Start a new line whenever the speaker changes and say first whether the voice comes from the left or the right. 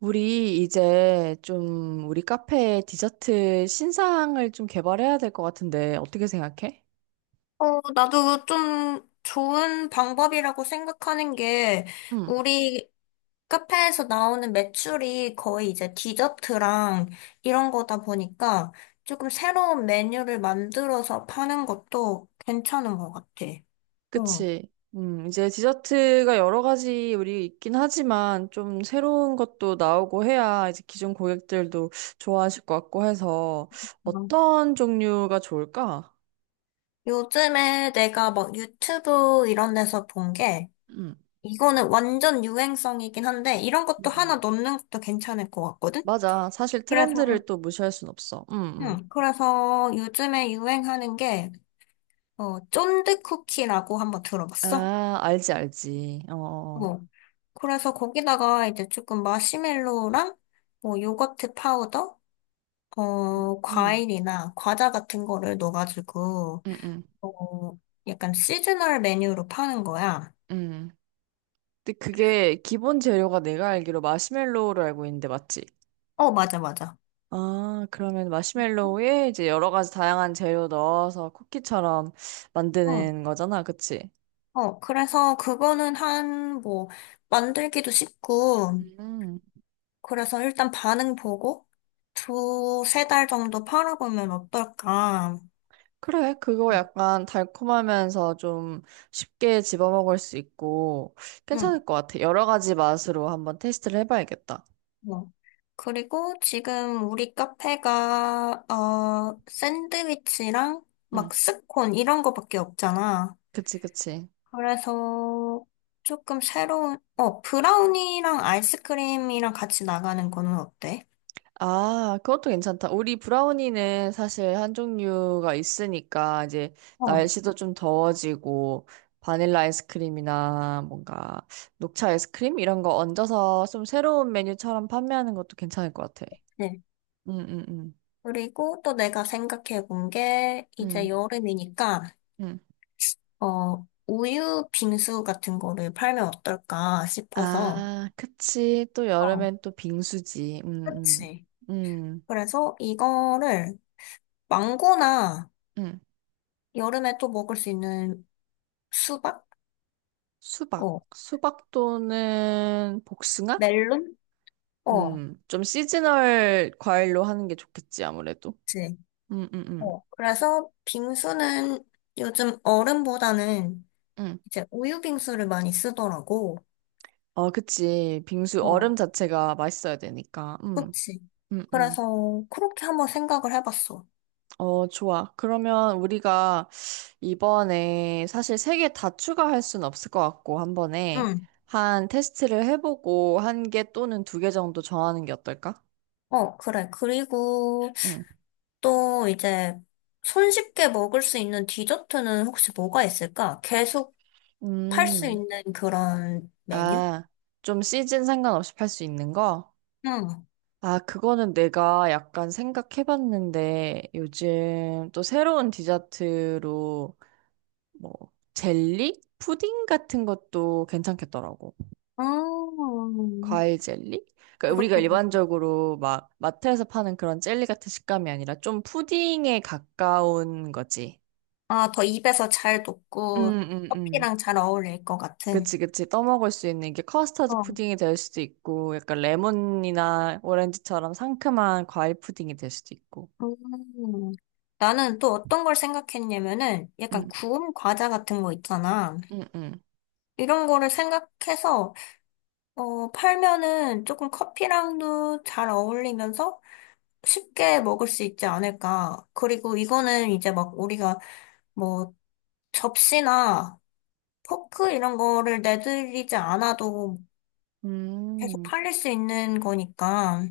right: 우리 이제 좀 우리 카페 디저트 신상을 좀 개발해야 될 것 같은데 어떻게 생각해?
left: 나도 좀 좋은 방법이라고 생각하는 게,
right: 응,
left: 우리 카페에서 나오는 매출이 거의 이제 디저트랑 이런 거다 보니까 조금 새로운 메뉴를 만들어서 파는 것도 괜찮은 것 같아. 어.
right: 그치. 이제 디저트가 여러 가지 우리 있긴 하지만 좀 새로운 것도 나오고 해야 이제 기존 고객들도 좋아하실 것 같고 해서 어떤 종류가 좋을까?
left: 요즘에 내가 막 유튜브 이런 데서 본 게,
right: 응,
left: 이거는 완전 유행성이긴 한데, 이런
right: 음,
left: 것도 하나
right: 음.
left: 넣는 것도 괜찮을 것 같거든?
right: 맞아. 사실
left: 그래서,
right: 트렌드를 또 무시할 순 없어. 응, 응.
left: 응, 그래서 요즘에 유행하는 게, 쫀득쿠키라고 한번 들어봤어?
right: 아, 알지, 알지. 어, 어.
left: 어. 그래서 거기다가 이제 조금 마시멜로랑 뭐 요거트 파우더,
right: 음,
left: 과일이나 과자 같은 거를 넣어가지고,
right: 응, 응,
left: 어, 약간 시즈널 메뉴로 파는 거야.
right: 응. 근데 그게 기본 재료가 내가 알기로 마시멜로우를 알고 있는데 맞지?
left: 어, 맞아, 맞아.
right: 아, 그러면 마시멜로우에 이제 여러 가지 다양한 재료 넣어서 쿠키처럼
left: 응.
right: 만드는 거잖아, 그치?
left: 그래서 그거는 한, 뭐, 만들기도 쉽고,
right: 음.
left: 그래서 일단 반응 보고, 2, 3달 정도 팔아보면 어떨까.
right: 그래, 그거 약간 달콤하면서 좀 쉽게 집어먹을 수 있고
left: 응.
right: 괜찮을 것 같아. 여러 가지 맛으로 한번 테스트를 해봐야겠다.
left: 어. 그리고 지금 우리 카페가, 샌드위치랑
right: 응,
left: 막 스콘 이런 거밖에 없잖아.
right: 그치, 그치.
left: 그래서 조금 새로운, 브라우니랑 아이스크림이랑 같이 나가는 거는 어때?
right: 아, 그것도 괜찮다. 우리 브라우니는 사실 한 종류가 있으니까 이제
left: 어,
right: 날씨도 좀 더워지고 바닐라 아이스크림이나 뭔가 녹차 아이스크림 이런 거 얹어서 좀 새로운 메뉴처럼 판매하는 것도 괜찮을 것 같아.
left: 네.
right: 응응응응응.
left: 그리고 또 내가 생각해 본 게, 이제 여름이니까, 우유 빙수 같은 거를 팔면 어떨까 싶어서.
right: 아, 그치. 또
left: 어,
right: 여름엔 또 빙수지. 응응응응.
left: 그치. 그래서 이거를 망고나 여름에 또 먹을 수 있는 수박?
right: 수박.
left: 어.
right: 수박도는 복숭아?
left: 멜론? 어.
right: 좀 시즈널 과일로 하는 게 좋겠지, 아무래도.
left: 그치.
right: 음, 음, 음.
left: 어. 그래서 빙수는 요즘 얼음보다는
right: 음.
left: 이제 우유 빙수를 많이 쓰더라고.
right: 어, 그치. 빙수 얼음
left: 어.
right: 자체가 맛있어야 되니까.
left: 그치.
right: 음, 음.
left: 그래서 그렇게 한번 생각을 해봤어.
right: 어, 좋아. 그러면 우리가 이번에 사실 세 개 다 추가할 순 없을 것 같고, 한 번에
left: 응.
right: 한 테스트를 해보고 한 개 또는 두 개 정도 정하는 게 어떨까?
left: 어, 그래. 그리고
right: 음.
left: 또 이제 손쉽게 먹을 수 있는 디저트는 혹시 뭐가 있을까? 계속 팔 수
right: 음.
left: 있는 그런 메뉴?
right: 아, 좀 시즌 상관없이 팔 수 있는 거?
left: 응.
right: 아, 그거는 내가 약간 생각해봤는데 요즘 또 새로운 디저트로 뭐 젤리? 푸딩 같은 것도 괜찮겠더라고.
left: 음.
right: 과일 젤리? 그러니까 우리가
left: 그것도
right: 일반적으로 막 마트에서 파는 그런 젤리 같은 식감이 아니라 좀 푸딩에 가까운 거지.
left: 아, 더 입에서 잘
right: 음,
left: 녹고
right: 음, 음.
left: 커피랑 잘 어울릴 것 같은.
right: 그치, 그치. 떠먹을 수 있는 게 커스터드
left: 어.
right: 푸딩이 될 수도 있고, 약간 레몬이나 오렌지처럼 상큼한 과일 푸딩이 될 수도 있고.
left: 음. 나는 또 어떤 걸 생각했냐면은 약간
right: 음,
left: 구운 과자 같은 거 있잖아.
right: 음, 음.
left: 이런 거를 생각해서 팔면은 조금 커피랑도 잘 어울리면서 쉽게 먹을 수 있지 않을까. 그리고 이거는 이제 막 우리가 뭐 접시나 포크 이런 거를 내들이지 않아도 계속
right: 음,
left: 팔릴 수 있는 거니까.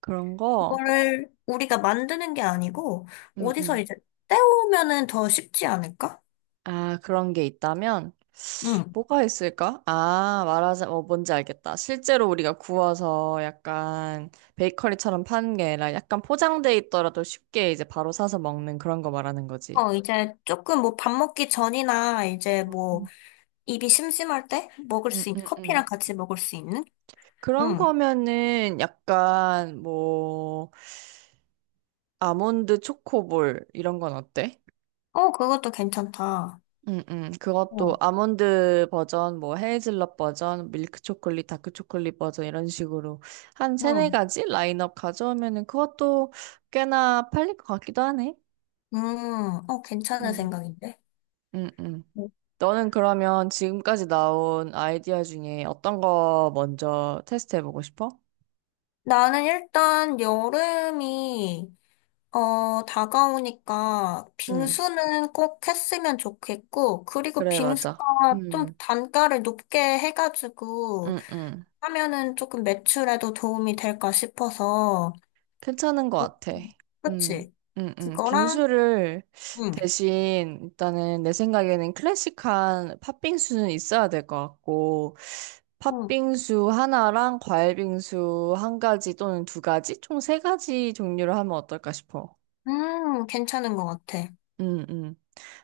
right: 그런 거?
left: 그거를 우리가 만드는 게 아니고
right: 음,
left: 어디서
right: 음.
left: 이제 때우면은 더 쉽지 않을까?
right: 아, 그런 게 있다면
left: 응.
right: 뭐가 있을까? 아, 말하자, 어, 뭔지 알겠다. 실제로 우리가 구워서 약간 베이커리처럼 파는 게 아니라 약간 포장돼 있더라도 쉽게 이제 바로 사서 먹는 그런 거 말하는 거지.
left: 이제 조금 뭐 밥 먹기 전이나 이제 뭐 입이 심심할 때 먹을
right: 음,
left: 수 있는
right: 음, 음.
left: 커피랑 같이 먹을 수 있는?
right: 그런
left: 응.
right: 거면은 약간 뭐 아몬드 초코볼 이런 건 어때?
left: 어, 그것도 괜찮다.
right: 그것도
left: 어,
right: 아몬드 버전, 뭐 헤이즐넛 버전, 밀크 초콜릿, 다크 초콜릿 버전 이런 식으로 한 세네
left: 응.
right: 가지 라인업 가져오면은 그것도 꽤나 팔릴 것 같기도 하네.
left: 괜찮은
right: 음,
left: 생각인데.
right: 음, 음.
left: 응.
right: 너는 그러면 지금까지 나온 아이디어 중에 어떤 거 먼저 테스트해보고 싶어?
left: 나는 일단 여름이 다가오니까
right: 음,
left: 빙수는 꼭 했으면 좋겠고, 그리고
right: 그래,
left: 빙수가
right: 맞아.
left: 좀 단가를 높게 해가지고
right: 음, 음.
left: 하면은 조금 매출에도 도움이 될까 싶어서.
right: 괜찮은 것 같아.
left: 음,
right: 음,
left: 그치? 그거랑,
right: 빙수를
left: 응,
right: 대신 일단은 내 생각에는 클래식한 팥빙수는 있어야 될 것 같고,
left: 응,
right: 팥빙수 하나랑 과일빙수 한 가지 또는 두 가지? 총 세 가지 종류를 하면 어떨까 싶어.
left: 괜찮은 것 같아.
right: 음, 음.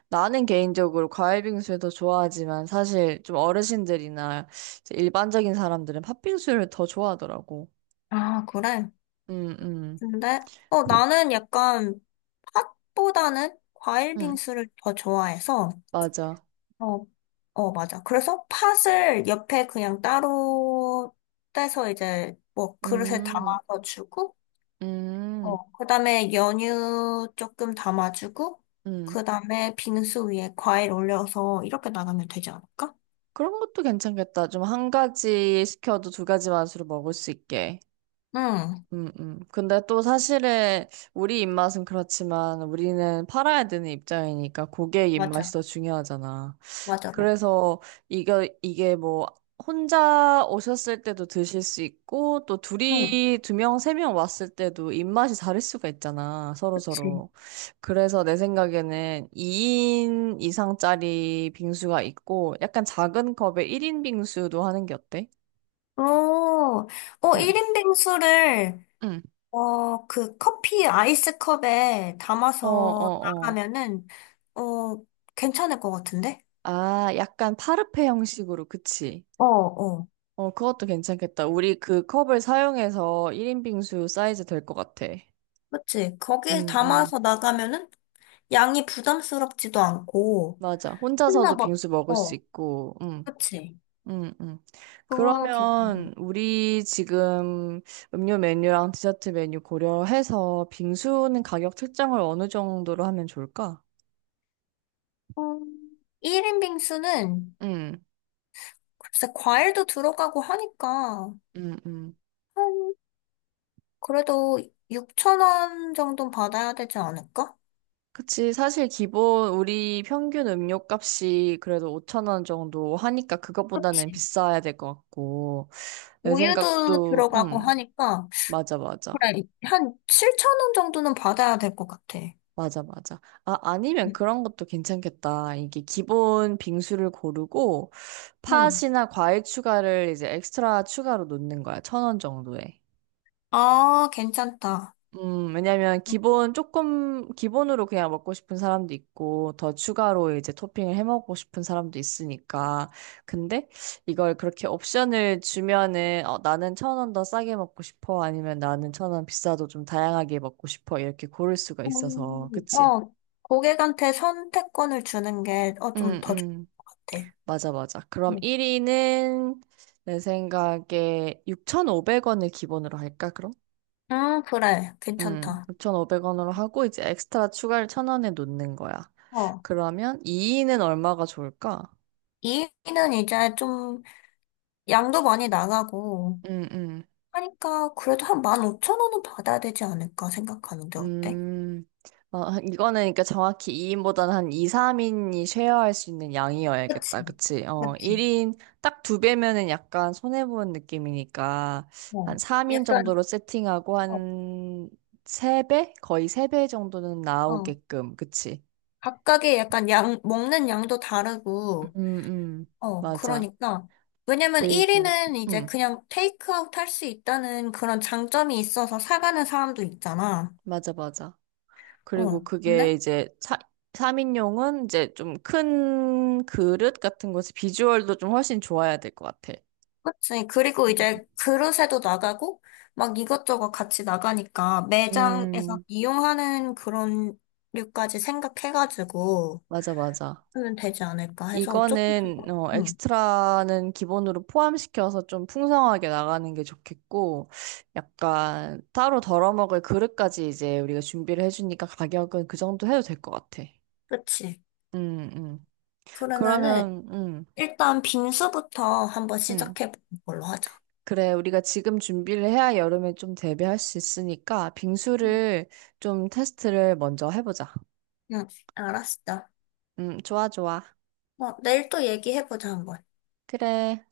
right: 나는 개인적으로 과일빙수를 더 좋아하지만 사실 좀 어르신들이나 이제 일반적인 사람들은 팥빙수를 더 좋아하더라고.
left: 아, 그래?
right: 음, 음.
left: 근데, 나는 약간 팥보다는 과일
right: 응,
left: 빙수를 더 좋아해서,
right: 맞아.
left: 어, 어, 맞아. 그래서 팥을 옆에 그냥 따로 떼서 이제 뭐 그릇에
right: 음.
left: 담아서 주고,
right: 음,
left: 그다음에 연유 조금 담아주고,
right: 음.
left: 그다음에 빙수 위에 과일 올려서 이렇게 나가면 되지 않을까?
right: 그런 것도 괜찮겠다. 좀 한 가지 시켜도 두 가지 맛으로 먹을 수 있게.
left: 응,
right: 근데 또 사실은 우리 입맛은 그렇지만 우리는 팔아야 되는 입장이니까 고객 입맛이
left: 맞아.
right: 더 중요하잖아.
left: 맞아, 맞아.
right: 그래서 이거 이게 뭐 혼자 오셨을 때도 드실 수 있고 또
left: 응,
right: 둘이 두 명, 세 명 왔을 때도 입맛이 다를 수가 있잖아.
left: 그치.
right: 서로서로. 그래서 내 생각에는 2인 이상짜리 빙수가 있고 약간 작은 컵에 1인 빙수도 하는 게 어때?
left: 오,
right: 응,
left: 일인 빙수를,
right: 응.
left: 그 커피 아이스컵에
right: 어,
left: 담아서
right: 어, 어.
left: 나가면은, 어, 괜찮을 것 같은데?
right: 아, 약간 파르페 형식으로, 그치?
left: 어, 어.
right: 어, 그것도 괜찮겠다. 우리 그 컵을 사용해서 1인 빙수 사이즈 될 것 같아.
left: 그치? 거기에
right: 음, 음.
left: 담아서 나가면은 양이 부담스럽지도 않고,
right: 맞아.
left: 혼나
right: 혼자서도
left: 막,
right: 빙수 먹을 수
left: 어,
right: 있고,
left: 그치?
right: 음, 음.
left: 그거 괜찮네.
right: 그러면 우리 지금 음료 메뉴랑 디저트 메뉴 고려해서 빙수는 가격 책정을 어느 정도로 하면 좋을까?
left: 음, 1인 빙수는,
right: 음,
left: 글쎄, 과일도 들어가고 하니까,
right: 음, 음.
left: 한, 그래도 6천원 정도 는 받아야 되지 않을까?
right: 그치. 사실 기본 우리 평균 음료값이 그래도 5천 원 정도 하니까 그것보다는
left: 그치?
right: 비싸야 될 것 같고. 내
left: 우유도
right: 생각도,
left: 들어가고 하니까,
right: 맞아, 맞아.
left: 그래, 한7천원 정도는 받아야 될 것 같아.
right: 맞아, 맞아. 아, 아니면
left: 응.
right: 그런 것도 괜찮겠다. 이게 기본 빙수를 고르고
left: 응.
right: 팥이나 과일 추가를 이제 엑스트라 추가로 놓는 거야. 천원 정도에.
left: 아, 괜찮다.
right: 왜냐면 기본 조금 기본으로 그냥 먹고 싶은 사람도 있고 더 추가로 이제 토핑을 해 먹고 싶은 사람도 있으니까. 근데 이걸 그렇게 옵션을 주면은 어, 나는 천원 더 싸게 먹고 싶어 아니면 나는 천원 비싸도 좀 다양하게 먹고 싶어 이렇게 고를 수가 있어서.
left: 음,
right: 그치?
left: 어, 고객한테 선택권을 주는 게, 좀
right: 음,
left: 더 좋을
right: 음.
left: 것 같아.
right: 맞아, 맞아. 그럼
left: 음,
right: 1위는 내 생각에 6,500원을 기본으로 할까? 그럼?
left: 그래. 괜찮다.
right: 육5 0 0원으로 하고 이제 엑스트라 추가를 1,000원에 놓는 거야.
left: 어,
right: 그러면 2인은 얼마가 좋을까?
left: 이는 이제 좀 양도 많이 나가고
right: 음, 음.
left: 하니까 그래도 한 15,000원은 받아야 되지 않을까 생각하는데 어때?
right: 음. 어, 이거는 그러니까 정확히 2인보다는 한 2, 3인이 쉐어할 수 있는
left: 그치,
right: 양이어야겠다. 그치? 어,
left: 그치.
right: 1인 딱 두 배면은 약간 손해보는 느낌이니까 한
left: 어,
right: 3인
left: 약간,
right: 정도로 세팅하고
left: 어,
right: 한 세배 거의 세 배 정도는
left: 어.
right: 나오게끔. 그치?
left: 각각의 약간 양, 먹는 양도 다르고,
right: 음, 음.
left: 어,
right: 맞아.
left: 그러니까. 왜냐면
right: 그리고
left: 1위는 이제
right: 음,
left: 그냥 테이크아웃 할 수 있다는 그런 장점이 있어서 사가는 사람도 있잖아.
right: 맞아, 맞아.
left: 어,
right: 그리고
left: 근데?
right: 그게 이제 3인용은 이제 좀 큰 그릇 같은 곳에 비주얼도 좀 훨씬 좋아야 될 것 같아.
left: 그치. 그리고
right: 음.
left: 이제 그릇에도 나가고, 막 이것저것 같이 나가니까 매장에서
right: 음,
left: 이용하는 그런 류까지 생각해가지고
right: 맞아, 맞아.
left: 하면 되지 않을까 해서 조금
right: 이거는,
left: 더,
right: 어,
left: 응,
right: 엑스트라는 기본으로 포함시켜서 좀 풍성하게 나가는 게 좋겠고, 약간 따로 덜어먹을 그릇까지 이제 우리가 준비를 해주니까 가격은 그 정도 해도 될 것 같아.
left: 그치.
right: 음, 음.
left: 그러면은
right: 그러면,
left: 일단 빙수부터 한번
right: 음.
left: 시작해보는 걸로 하자.
right: 그래, 우리가 지금 준비를 해야 여름에 좀 대비할 수 있으니까
left: 음.
right: 빙수를 좀 테스트를 먼저 해보자.
left: 응, 응, 알았어.
right: 좋아, 좋아.
left: 어, 내일 또 얘기해보자, 한번.
right: 그래.